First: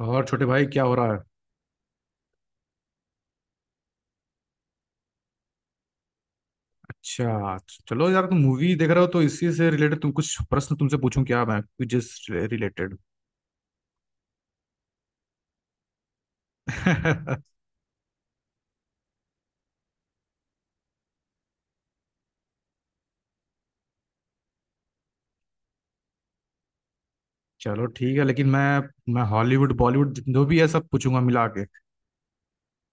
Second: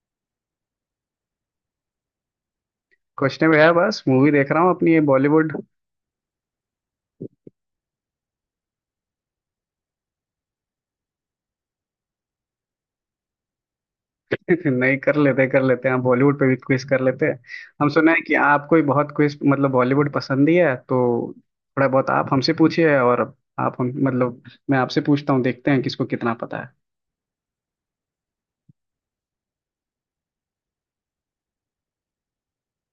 और छोटे भाई क्या हो रहा है। कुछ नहीं भैया बस मूवी देख रहा हूँ अपनी ये बॉलीवुड। अच्छा। चलो यार, तुम मूवी देख रहे हो तो इसी से रिलेटेड तुम कुछ प्रश्न, तुमसे पूछूं क्या मैं क्विजेस रिलेटेड? नहीं कर लेते हैं हम बॉलीवुड पे भी क्विज कर लेते हैं। हम सुना है कि आपको ही बहुत क्विज मतलब बॉलीवुड पसंद ही है तो थोड़ा बहुत आप हमसे पूछिए, और आप हम मतलब मैं आपसे पूछता हूँ, देखते हैं किसको कितना पता है। चलो ठीक है, लेकिन मैं हॉलीवुड बॉलीवुड जो भी है सब पूछूंगा मिला के।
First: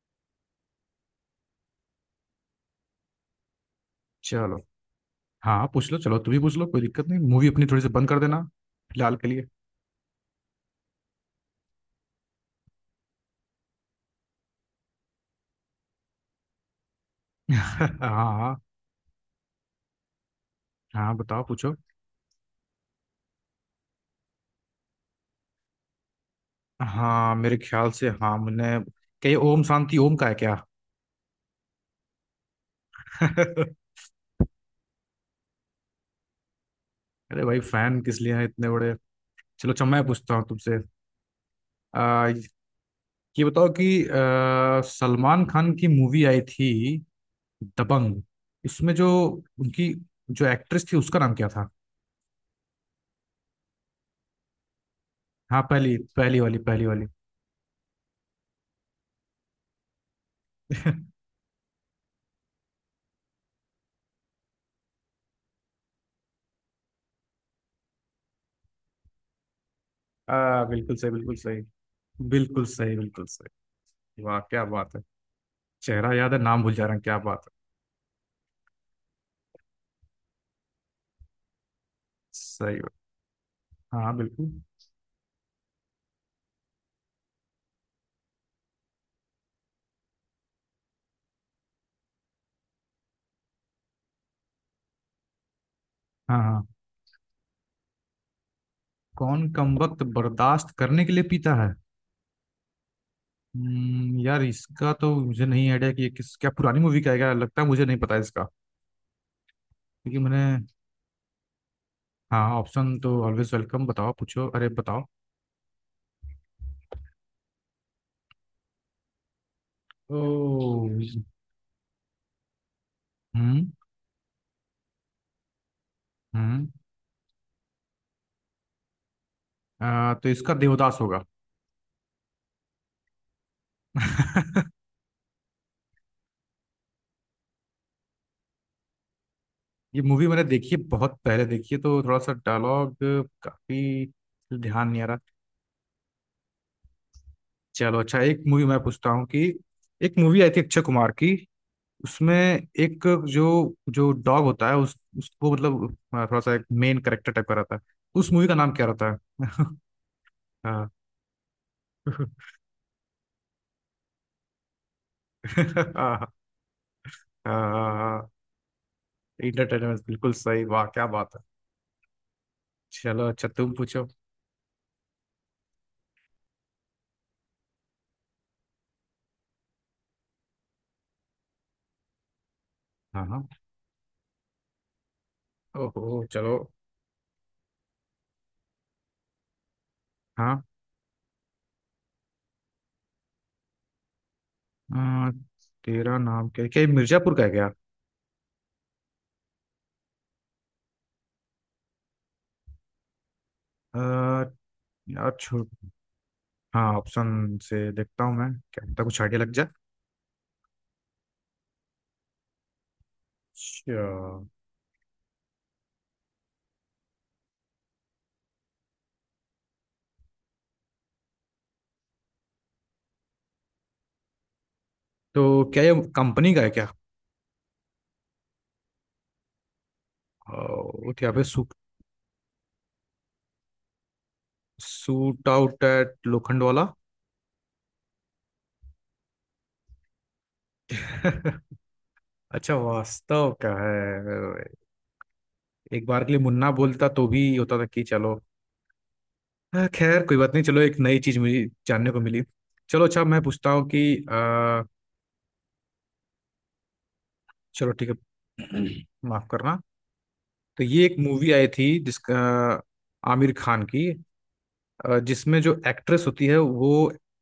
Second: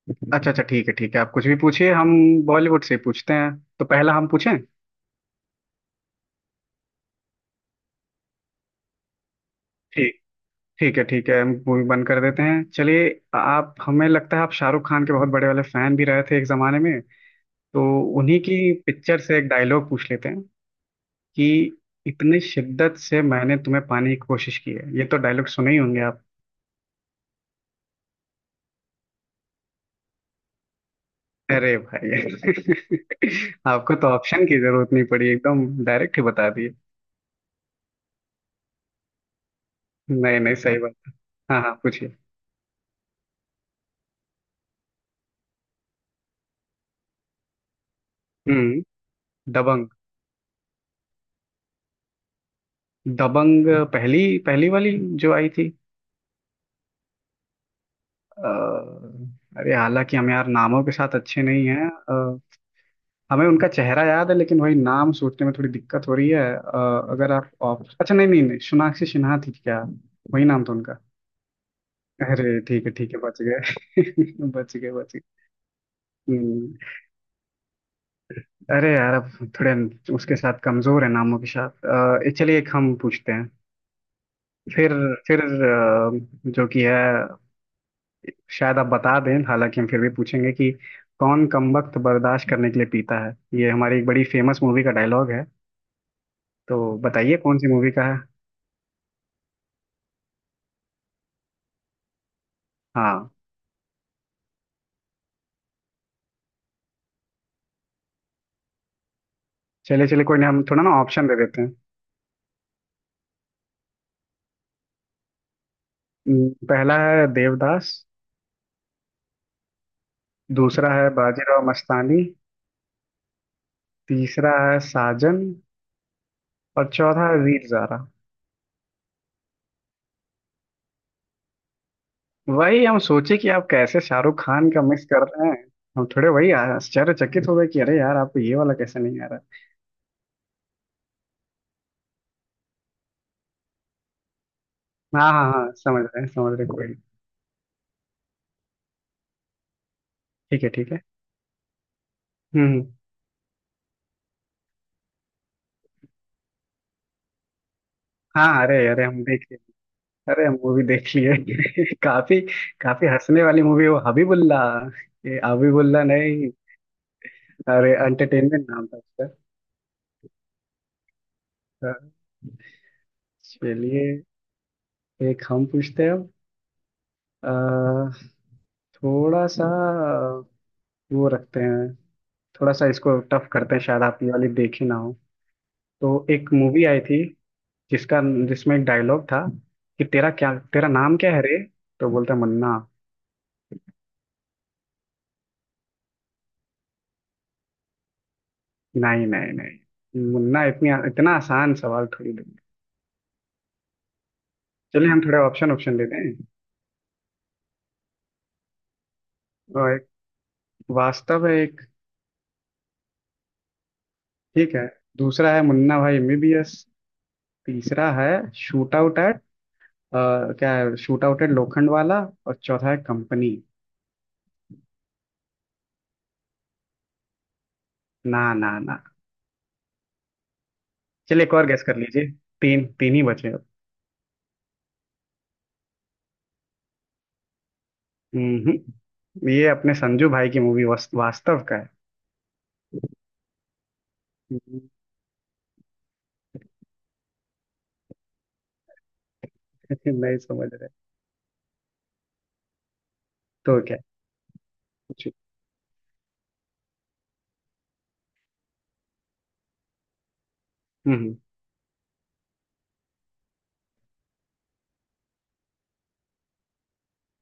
अच्छा अच्छा, ठीक है ठीक है, आप कुछ भी पूछिए, हम बॉलीवुड से पूछते हैं। तो पहला हम पूछें। चलो हाँ पूछ लो, चलो तुम भी पूछ लो, कोई दिक्कत नहीं, मूवी अपनी थोड़ी सी बंद कर देना फिलहाल के लिए। ठीक, ठीक है ठीक है, हम मूवी बंद कर देते हैं चलिए। आप, हमें लगता है आप शाहरुख खान के बहुत बड़े वाले फैन भी रहे थे एक जमाने में, तो हाँ, उन्हीं हाँ की पिक्चर से एक डायलॉग पूछ लेते हैं हाँ बताओ कि पूछो। इतने शिद्दत से मैंने तुम्हें पाने की कोशिश की है, ये तो डायलॉग सुने ही होंगे आप। हाँ मेरे ख्याल से, हाँ मैंने, क्या ये ओम शांति ओम का है क्या? अरे भाई अरे आपको तो ऑप्शन की जरूरत नहीं पड़ी, एकदम डायरेक्ट ही बता दिए। भाई, फैन किस लिए हैं इतने बड़े। चलो अच्छा, मैं पूछता नहीं हूँ नहीं, तुमसे। सही बात। हाँ हाँ पूछिए। आ, ये बताओ कि सलमान खान की मूवी आई थी दबंग, हम्म। इसमें जो दबंग। उनकी जो एक्ट्रेस थी उसका नाम क्या था? दबंग, पहली पहली वाली जो आई हाँ थी। पहली पहली वाली, पहली वाली। अ, अरे हालांकि हम यार नामों के साथ अच्छे नहीं हैं। हमें उनका चेहरा याद है लेकिन वही नाम सोचने में थोड़ी दिक्कत हो रही है। अगर आप ऑप्शन, अच्छा नहीं नहीं नहीं, सोनाक्षी सिन्हा थी क्या? वही नाम था बिल्कुल उनका। सही, बिल्कुल सही। अरे बिल्कुल ठीक है सही, ठीक है, बिल्कुल बच गए सही। वाह क्या बच गए बात है, बच गए। चेहरा याद है नाम हम्म, भूल जा रहा हूँ, क्या बात है। अरे यार अब थोड़े उसके साथ कमजोर है नामों के साथ। ये चलिए एक सही हम बात। पूछते हैं। हाँ बिल्कुल। फिर फिर जो कि है, शायद आप बता दें हालांकि हम फिर भी पूछेंगे कि कौन कमबख्त बर्दाश्त करने के लिए पीता है, ये हमारी एक बड़ी फेमस मूवी का डायलॉग है। हाँ हाँ। तो बताइए कौन सी मूवी का है। कौन कमबख्त बर्दाश्त करने के लिए पीता है। हाँ। यार इसका तो मुझे नहीं आइडिया कि ये किस, क्या पुरानी मूवी का है क्या, लगता है मुझे नहीं पता इसका। चलिए क्योंकि चलिए, कोई मैंने, नहीं, हम थोड़ा ना ऑप्शन दे देते हैं। हाँ ऑप्शन तो ऑलवेज वेलकम, बताओ पूछो, अरे बताओ। पहला है देवदास, ओ। दूसरा है बाजीराव मस्तानी, हम्म। तीसरा है साजन, हम्म। और चौथा है वीर ज़ारा। तो इसका देवदास होगा। वही हम सोचे कि आप कैसे शाहरुख खान का मिस कर रहे हैं। हम थोड़े वही आश्चर्यचकित हो गए कि अरे यार आपको ये वाला कैसे नहीं आ रहा। ये मूवी मैंने देखी है, बहुत पहले देखी है तो थोड़ा सा डायलॉग काफी ध्यान नहीं आ रहा। हाँ हाँ हाँ, समझ रहे हैं, कोई नहीं। चलो अच्छा, एक मूवी मैं पूछता हूँ कि एक मूवी आई थी ठीक है अक्षय ठीक है। कुमार की, उसमें हम्म हम्म। एक जो जो डॉग होता है उस उसको मतलब थोड़ा सा एक मेन कैरेक्टर टाइप का रहता है, उस मूवी हाँ का नाम अरे क्या अरे, रहता हम देख लिए, है? अरे हम मूवी हाँ। देख लिए काफी काफी हंसने वाली मूवी वो हबीबुल्ला, ये हबीबुल्ला हाँ हाँ नहीं, अरे हाँ। एंटरटेनमेंट नाम था उसका। इंटरटेनमेंट बिल्कुल सही, वाह क्या बात है। हाँ, चलो अच्छा तुम चलिए पूछो। एक हम पूछते हैं अब। अ, थोड़ा सा वो रखते हैं, थोड़ा सा इसको हाँ हाँ, टफ करते हैं, शायद आप ये वाली देखी ना हो। तो ओहो एक चलो। मूवी आई थी जिसका, जिसमें एक डायलॉग था कि तेरा क्या, हाँ। तेरा नाम क्या है रे? तो बोलता है, मुन्ना। अ, तेरा नाम क्या, क्या ये मिर्जापुर का है क्या? नहीं नहीं नहीं, मुन्ना इतनी इतना आसान सवाल थोड़ी दूंगा। अ, चलिए हम यार थोड़े छो, ऑप्शन ऑप्शन देते हैं। हाँ ऑप्शन से देखता हूँ मैं, क्या पता कुछ आइडिया लग जाए। और एक वास्तव है, एक अच्छा। ठीक है, दूसरा है मुन्ना भाई एमबीबीएस, तीसरा है शूट आउट एट, क्या है, shoot out at Lokhandwala, और चौथा है कंपनी। तो क्या ये कंपनी का है क्या? ना ना ना। ओ, क्या पे चलिए एक और सूट, गेस कर लीजिए, तीन तीन ही बचे अब। Shoot out at Lokhandwala. हम्म हम्म। ये अपने संजू भाई की मूवी वास्तव का है। अच्छा वास्तव का है। हम्म, एक बार के लिए मुन्ना बोलता तो भी होता था कि चलो। हाँ, खैर कोई नहीं बात नहीं, समझ चलो रहे। एक नई चीज मुझे जानने को मिली। चलो अच्छा, मैं पूछता तो हूँ क्या? कि आ, जी। चलो ठीक है। माफ करना। तो ये एक हम्म। मूवी आई थी जिसका आमिर खान की, जिसमें जो एक्ट्रेस होती है वो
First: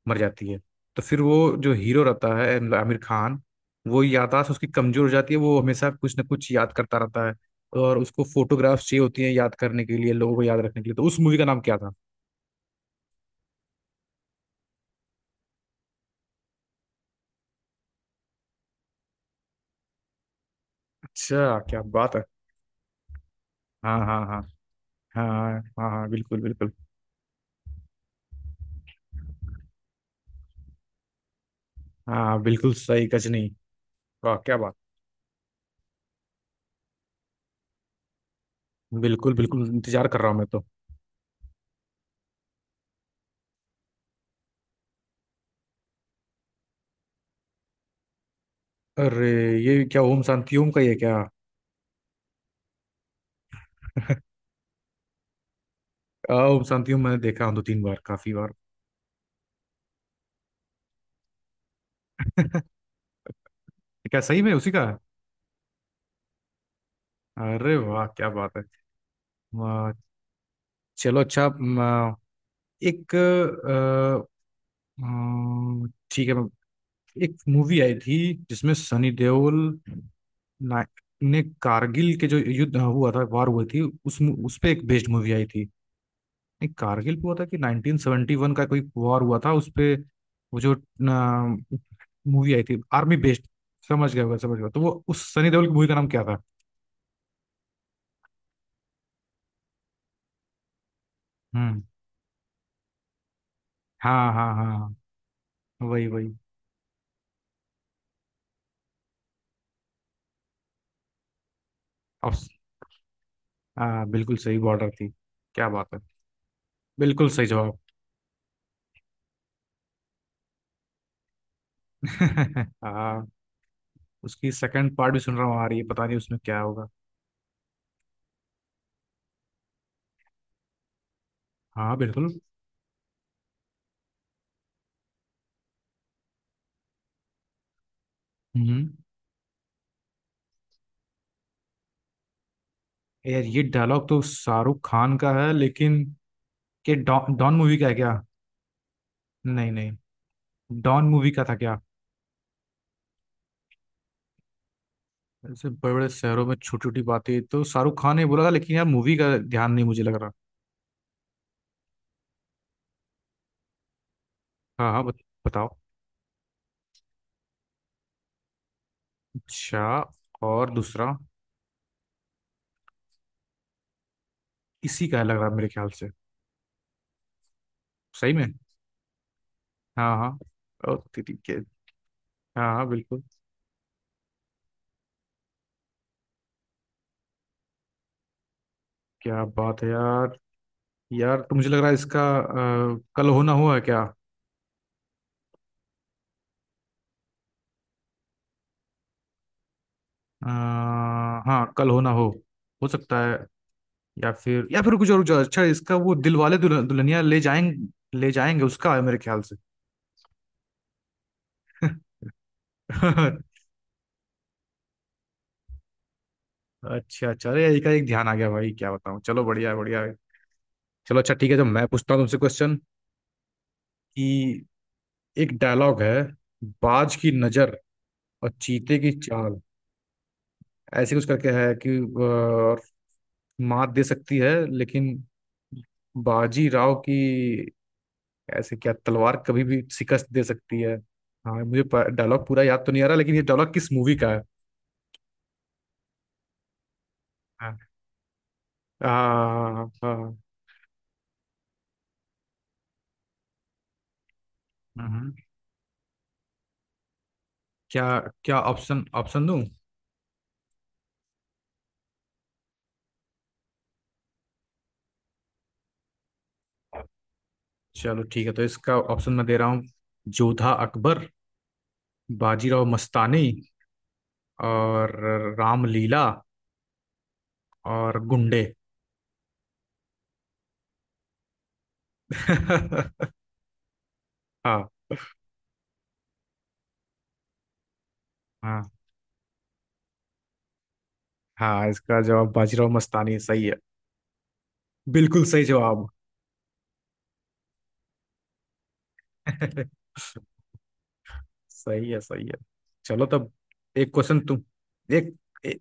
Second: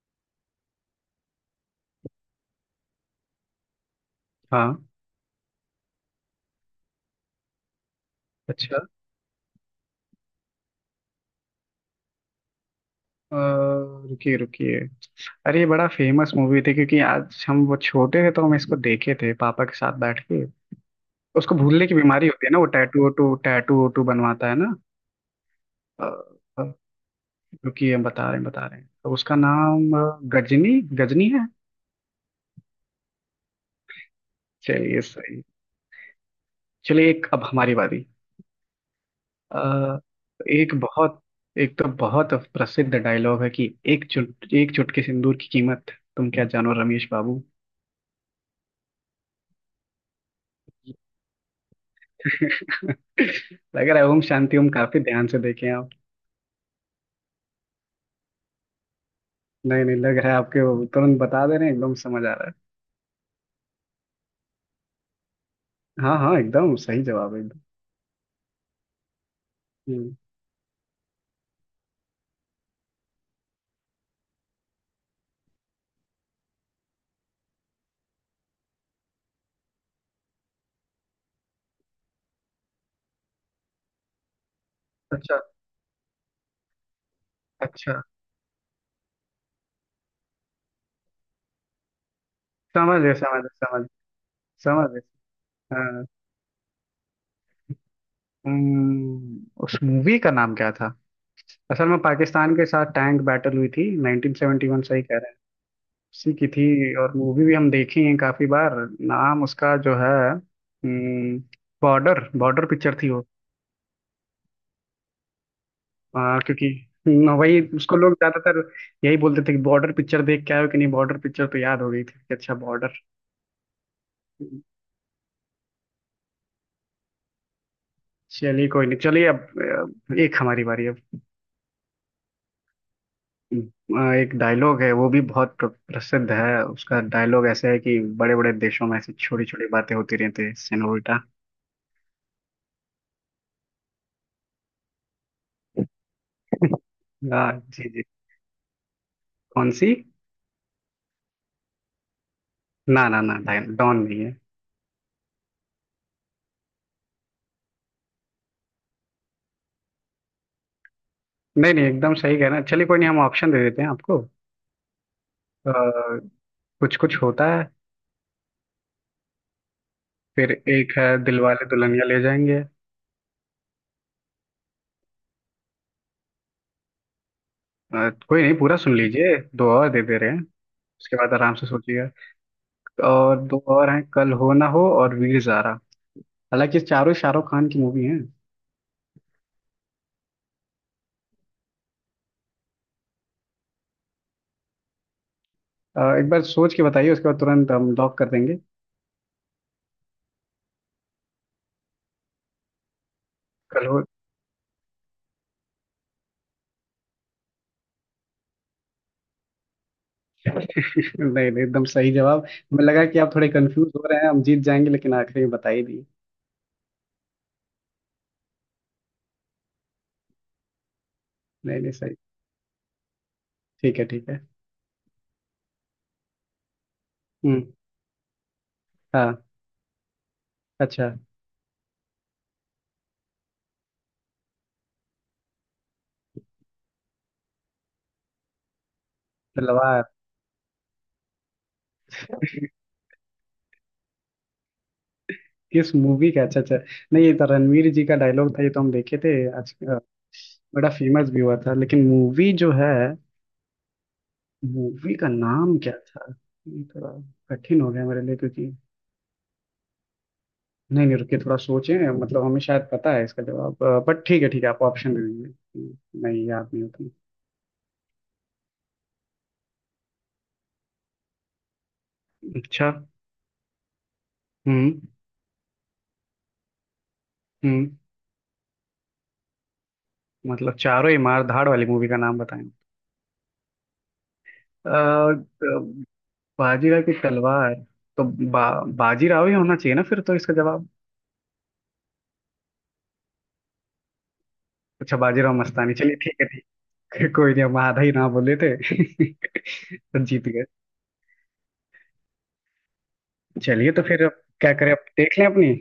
मर जाती है। तो फिर वो जो हीरो रहता है मतलब आमिर खान, वो याददाश्त उसकी हाँ। कमजोर हो जाती है, वो हमेशा कुछ ना कुछ याद करता रहता है। और उसको अच्छा। फोटोग्राफ्स चाहिए होती हैं, याद करने के लिए, लोगों को याद रखने के लिए। तो उस मूवी का नाम क्या था? अ, रुकिए रुकिए, अरे ये बड़ा फेमस मूवी थी क्योंकि आज हम वो छोटे थे तो हम इसको देखे थे पापा के साथ बैठ के। उसको अच्छा, क्या भूलने की बात है। बीमारी होती है ना, वो टैटू हाँ वोटू हाँ हाँ। बनवाता है ना। हाँ हाँ अ, हाँ, बिल्कुल अ, बिल्कुल। रुकिए, हम बता रहे हैं बता रहे हैं, तो उसका नाम गजनी, गजनी है। हाँ बिल्कुल सही, गजनी। वाह क्या बात। चलिए सही, चलिए एक अब हमारी बारी। बिल्कुल बिल्कुल, अ, इंतजार कर रहा हूँ मैं तो। एक बहुत, एक तो बहुत प्रसिद्ध डायलॉग है कि, एक चुट, एक चुटकी सिंदूर की कीमत तुम क्या जानो रमेश बाबू। अरे, ये क्या ओम शांति ओम का, ये क्या? लग रहा है ओम शांति ओम काफी ध्यान से देखे आप। ओम शांति ओम मैंने देखा हूँ दो तीन बार, काफी बार। नहीं नहीं, लग रहा है आपके वो तुरंत बता दे रहे हैं, एकदम समझ आ रहा है। क्या सही में उसी का है? हाँ हाँ, एकदम सही जवाब है एकदम। अरे वाह क्या बात है। वाह। हम्म, चलो अच्छा एक अ, ठीक है एक मूवी आई थी जिसमें सनी देओल ना- ने कारगिल के जो युद्ध हुआ था वार हुई थी, उस पे एक बेस्ड मूवी अच्छा आई थी। नहीं कारगिल पे हुआ था कि अच्छा, 1971 का कोई वॉर हुआ था उस पे। वो जो मूवी आई थी समझ गए आर्मी समझ बेस्ड, गए समझ, समझ गया होगा समझ गया, तो समझ वो गए। उस सनी देओल की मूवी का हाँ। नाम क्या था? हम्म, उस मूवी का नाम क्या था, हम्म। असल में पाकिस्तान के साथ टैंक बैटल हुई थी हाँ हाँ 1971 हाँ, सही कह, वही उसी वही। की थी, और मूवी भी हम देखी है काफी बार। नाम उसका जो है, हम्म, बॉर्डर, अब, बॉर्डर पिक्चर थी वो। हाँ बिल्कुल सही, बॉर्डर थी। क्या बात है, क्योंकि बिल्कुल न, सही वही जवाब। उसको लोग ज्यादातर यही बोलते थे कि बॉर्डर पिक्चर देख के आए हो कि नहीं, बॉर्डर पिक्चर तो याद हो गई थी कि अच्छा बॉर्डर। हाँ, उसकी सेकंड पार्ट भी सुन रहा हूँ आ रही है, पता नहीं उसमें क्या होगा। चलिए कोई नहीं, चलिए अब एक हमारी बारी अब। हाँ बिल्कुल। एक डायलॉग है वो भी बहुत प्रसिद्ध है, उसका डायलॉग ऐसा है कि बड़े बड़े हम्म, देशों में ऐसी छोटी छोटी बातें होती रहती है सेनोरिटा। यार ये डायलॉग तो शाहरुख खान का है, लेकिन के डॉन, डॉन मूवी का जी है जी। क्या? नहीं कौन सी? नहीं, डॉन मूवी का था क्या? ना ना ना, डॉन नहीं है। ऐसे बड़े बड़े शहरों में छोटी छोटी बातें, तो शाहरुख खान ने बोला था, लेकिन यार मूवी का ध्यान नहीं मुझे लग रहा। नहीं नहीं, एकदम सही कह रहे हैं, चलिए कोई नहीं हम ऑप्शन दे देते हैं आपको। हाँ हाँ बताओ। कुछ कुछ होता है, अच्छा। फिर और एक दूसरा है दिलवाले दुल्हनिया ले जाएंगे। इसी का है लग रहा है मेरे ख्याल से। सही कोई में। नहीं, पूरा सुन लीजिए, दो और दे हाँ दे हाँ। रहे हैं, ओ उसके बाद तेरी आराम के। से सोचिएगा। हाँ हाँ बिल्कुल। और दो और हैं, कल हो ना हो, और वीर ज़ारा, हालांकि चारों शाहरुख खान की मूवी हैं। क्या बात है यार। यार तो मुझे लग रहा है इसका कल होना हो है क्या? एक बार सोच के बताइए, उसके बाद तुरंत हम लॉक कर देंगे। अ, हाँ कल होना हो सकता है। कल हो। या फिर कुछ और कुछ और। अच्छा इसका वो दिल वाले दुल्हनिया ले जाएंगे, ले जाएंगे उसका है मेरे ख्याल से। नहीं नहीं, एकदम सही जवाब। हमें लगा कि आप थोड़े कंफ्यूज हो रहे हैं, हम जीत जाएंगे, लेकिन आखिरी में बता ही दिए। अच्छा अच्छा, अरे यही का एक ध्यान आ गया, भाई क्या बताऊँ, चलो बढ़िया है, बढ़िया है। चलो अच्छा ठीक है, तो नहीं मैं नहीं पूछता सही, हूँ तुमसे क्वेश्चन ठीक है ठीक है। कि एक डायलॉग है, बाज की हम्म। नजर और चीते की हाँ। चाल, अच्छा। ऐसे कुछ करके है कि और मात दे सकती है लेकिन बाजी राव की ऐसे क्या तलवार कभी भी तलवार। शिकस्त दे सकती है। हाँ मुझे डायलॉग पूरा याद तो नहीं आ रहा, लेकिन ये डायलॉग किस मूवी का है? किस मूवी का? अच्छा अच्छा, नहीं ये तो हाँ रणवीर जी का डायलॉग था, ये तो हम देखे थे। हाँ आज हाँ, हाँ। बड़ा फेमस भी हुआ था, लेकिन मूवी जो है, मूवी का हम्म। नाम क्या था, ये थोड़ा कठिन हो गया क्या, मेरे लिए क्या क्योंकि, ऑप्शन, ऑप्शन दूं? नहीं नहीं रुकिए थोड़ा सोचें, मतलब हमें शायद पता है इसका जवाब, बट ठीक है ठीक है, आप ऑप्शन दे दीजिए, नहीं याद नहीं होता। चलो ठीक है, तो इसका ऑप्शन मैं दे रहा हूँ, जोधा अकबर, बाजीराव अच्छा। मस्तानी, हम्म। और रामलीला, हम्म। और गुंडे। मतलब चारों ही मार धाड़ वाली मूवी का नाम बताएं? हाँ। अ, अ, बाजीराव की तलवार, तो हाँ बाजीराव ही होना चाहिए ना फिर तो इसका जवाब। हाँ, इसका जवाब बाजीराव मस्तानी सही है। अच्छा, बिल्कुल बाजीराव सही मस्तानी, जवाब। चलिए ठीक है ठीक है। कोई नहीं, हम आधा ही ना बोले थे तो जीत गए। सही है सही है। चलो तब, चलिए, तो एक फिर क्वेश्चन अब तुम क्या करें, अब एक देख लें अपनी। ए,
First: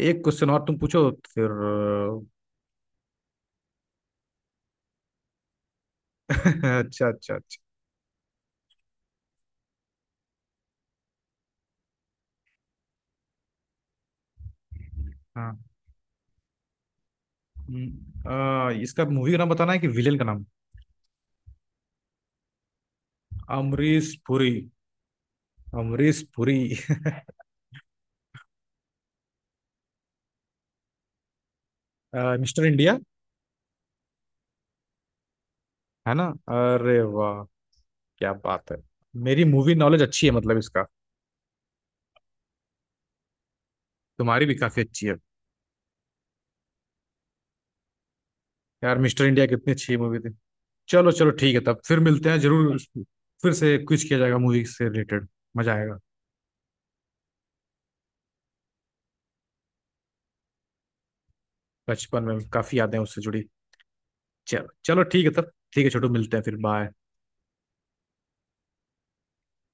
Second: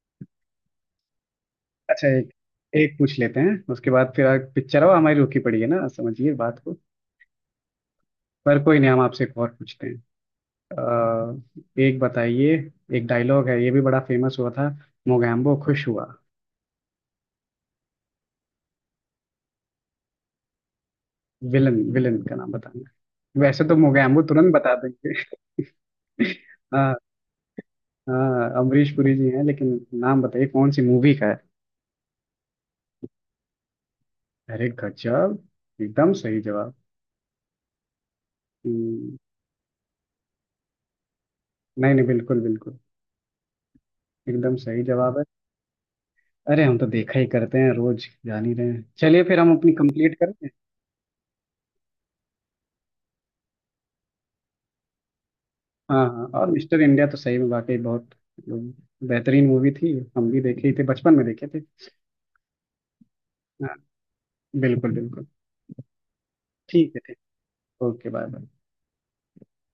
एक क्वेश्चन और तुम पूछो फिर। अच्छा, एक एक पूछ लेते हैं, उसके बाद फिर आगे पिक्चर अब हमारी रुकी पड़ी है ना, समझिए बात को। अच्छा अच्छा अच्छा। पर कोई नहीं, हम आपसे एक और पूछते हैं। एक बताइए, एक डायलॉग है, ये भी बड़ा फेमस हुआ था, मोगैम्बो हाँ। खुश हुआ। इसका मूवी का नाम बताना है कि विलेन का नाम? विलन, विलन का नाम बताना है। वैसे तो अमरीश मोगैम्बो पुरी, तुरंत बता देंगे। अमरीश पुरी। हाँ, हाँ अमरीश पुरी जी हैं, लेकिन नाम बताइए कौन सी मूवी का है। Mister India. अरे गजब, एकदम है ना। सही जवाब। अरे वाह क्या बात है। हम्म, मेरी मूवी नॉलेज अच्छी है मतलब इसका, नहीं नहीं, बिल्कुल बिल्कुल तुम्हारी भी एकदम काफी सही अच्छी है। जवाब है। अरे हम तो देखा ही करते हैं, रोज जान ही रहे हैं, यार चलिए मिस्टर फिर इंडिया हम कितनी अपनी अच्छी कंप्लीट मूवी थी। करते हैं। चलो चलो ठीक है, तब फिर मिलते हैं जरूर, फिर से क्विज किया जाएगा मूवी से रिलेटेड, मजा आएगा। हाँ हाँ, और मिस्टर इंडिया तो सही में वाकई बहुत, मतलब, बेहतरीन मूवी थी, हम भी देखे ही थे, बचपन में देखे थे। बचपन में काफी यादें उससे जुड़ी। हाँ चलो बिल्कुल चलो ठीक बिल्कुल, है तब, ठीक है छोटू, मिलते हैं फिर, बाय। ठीक है ठीक, ओके बाय बाय।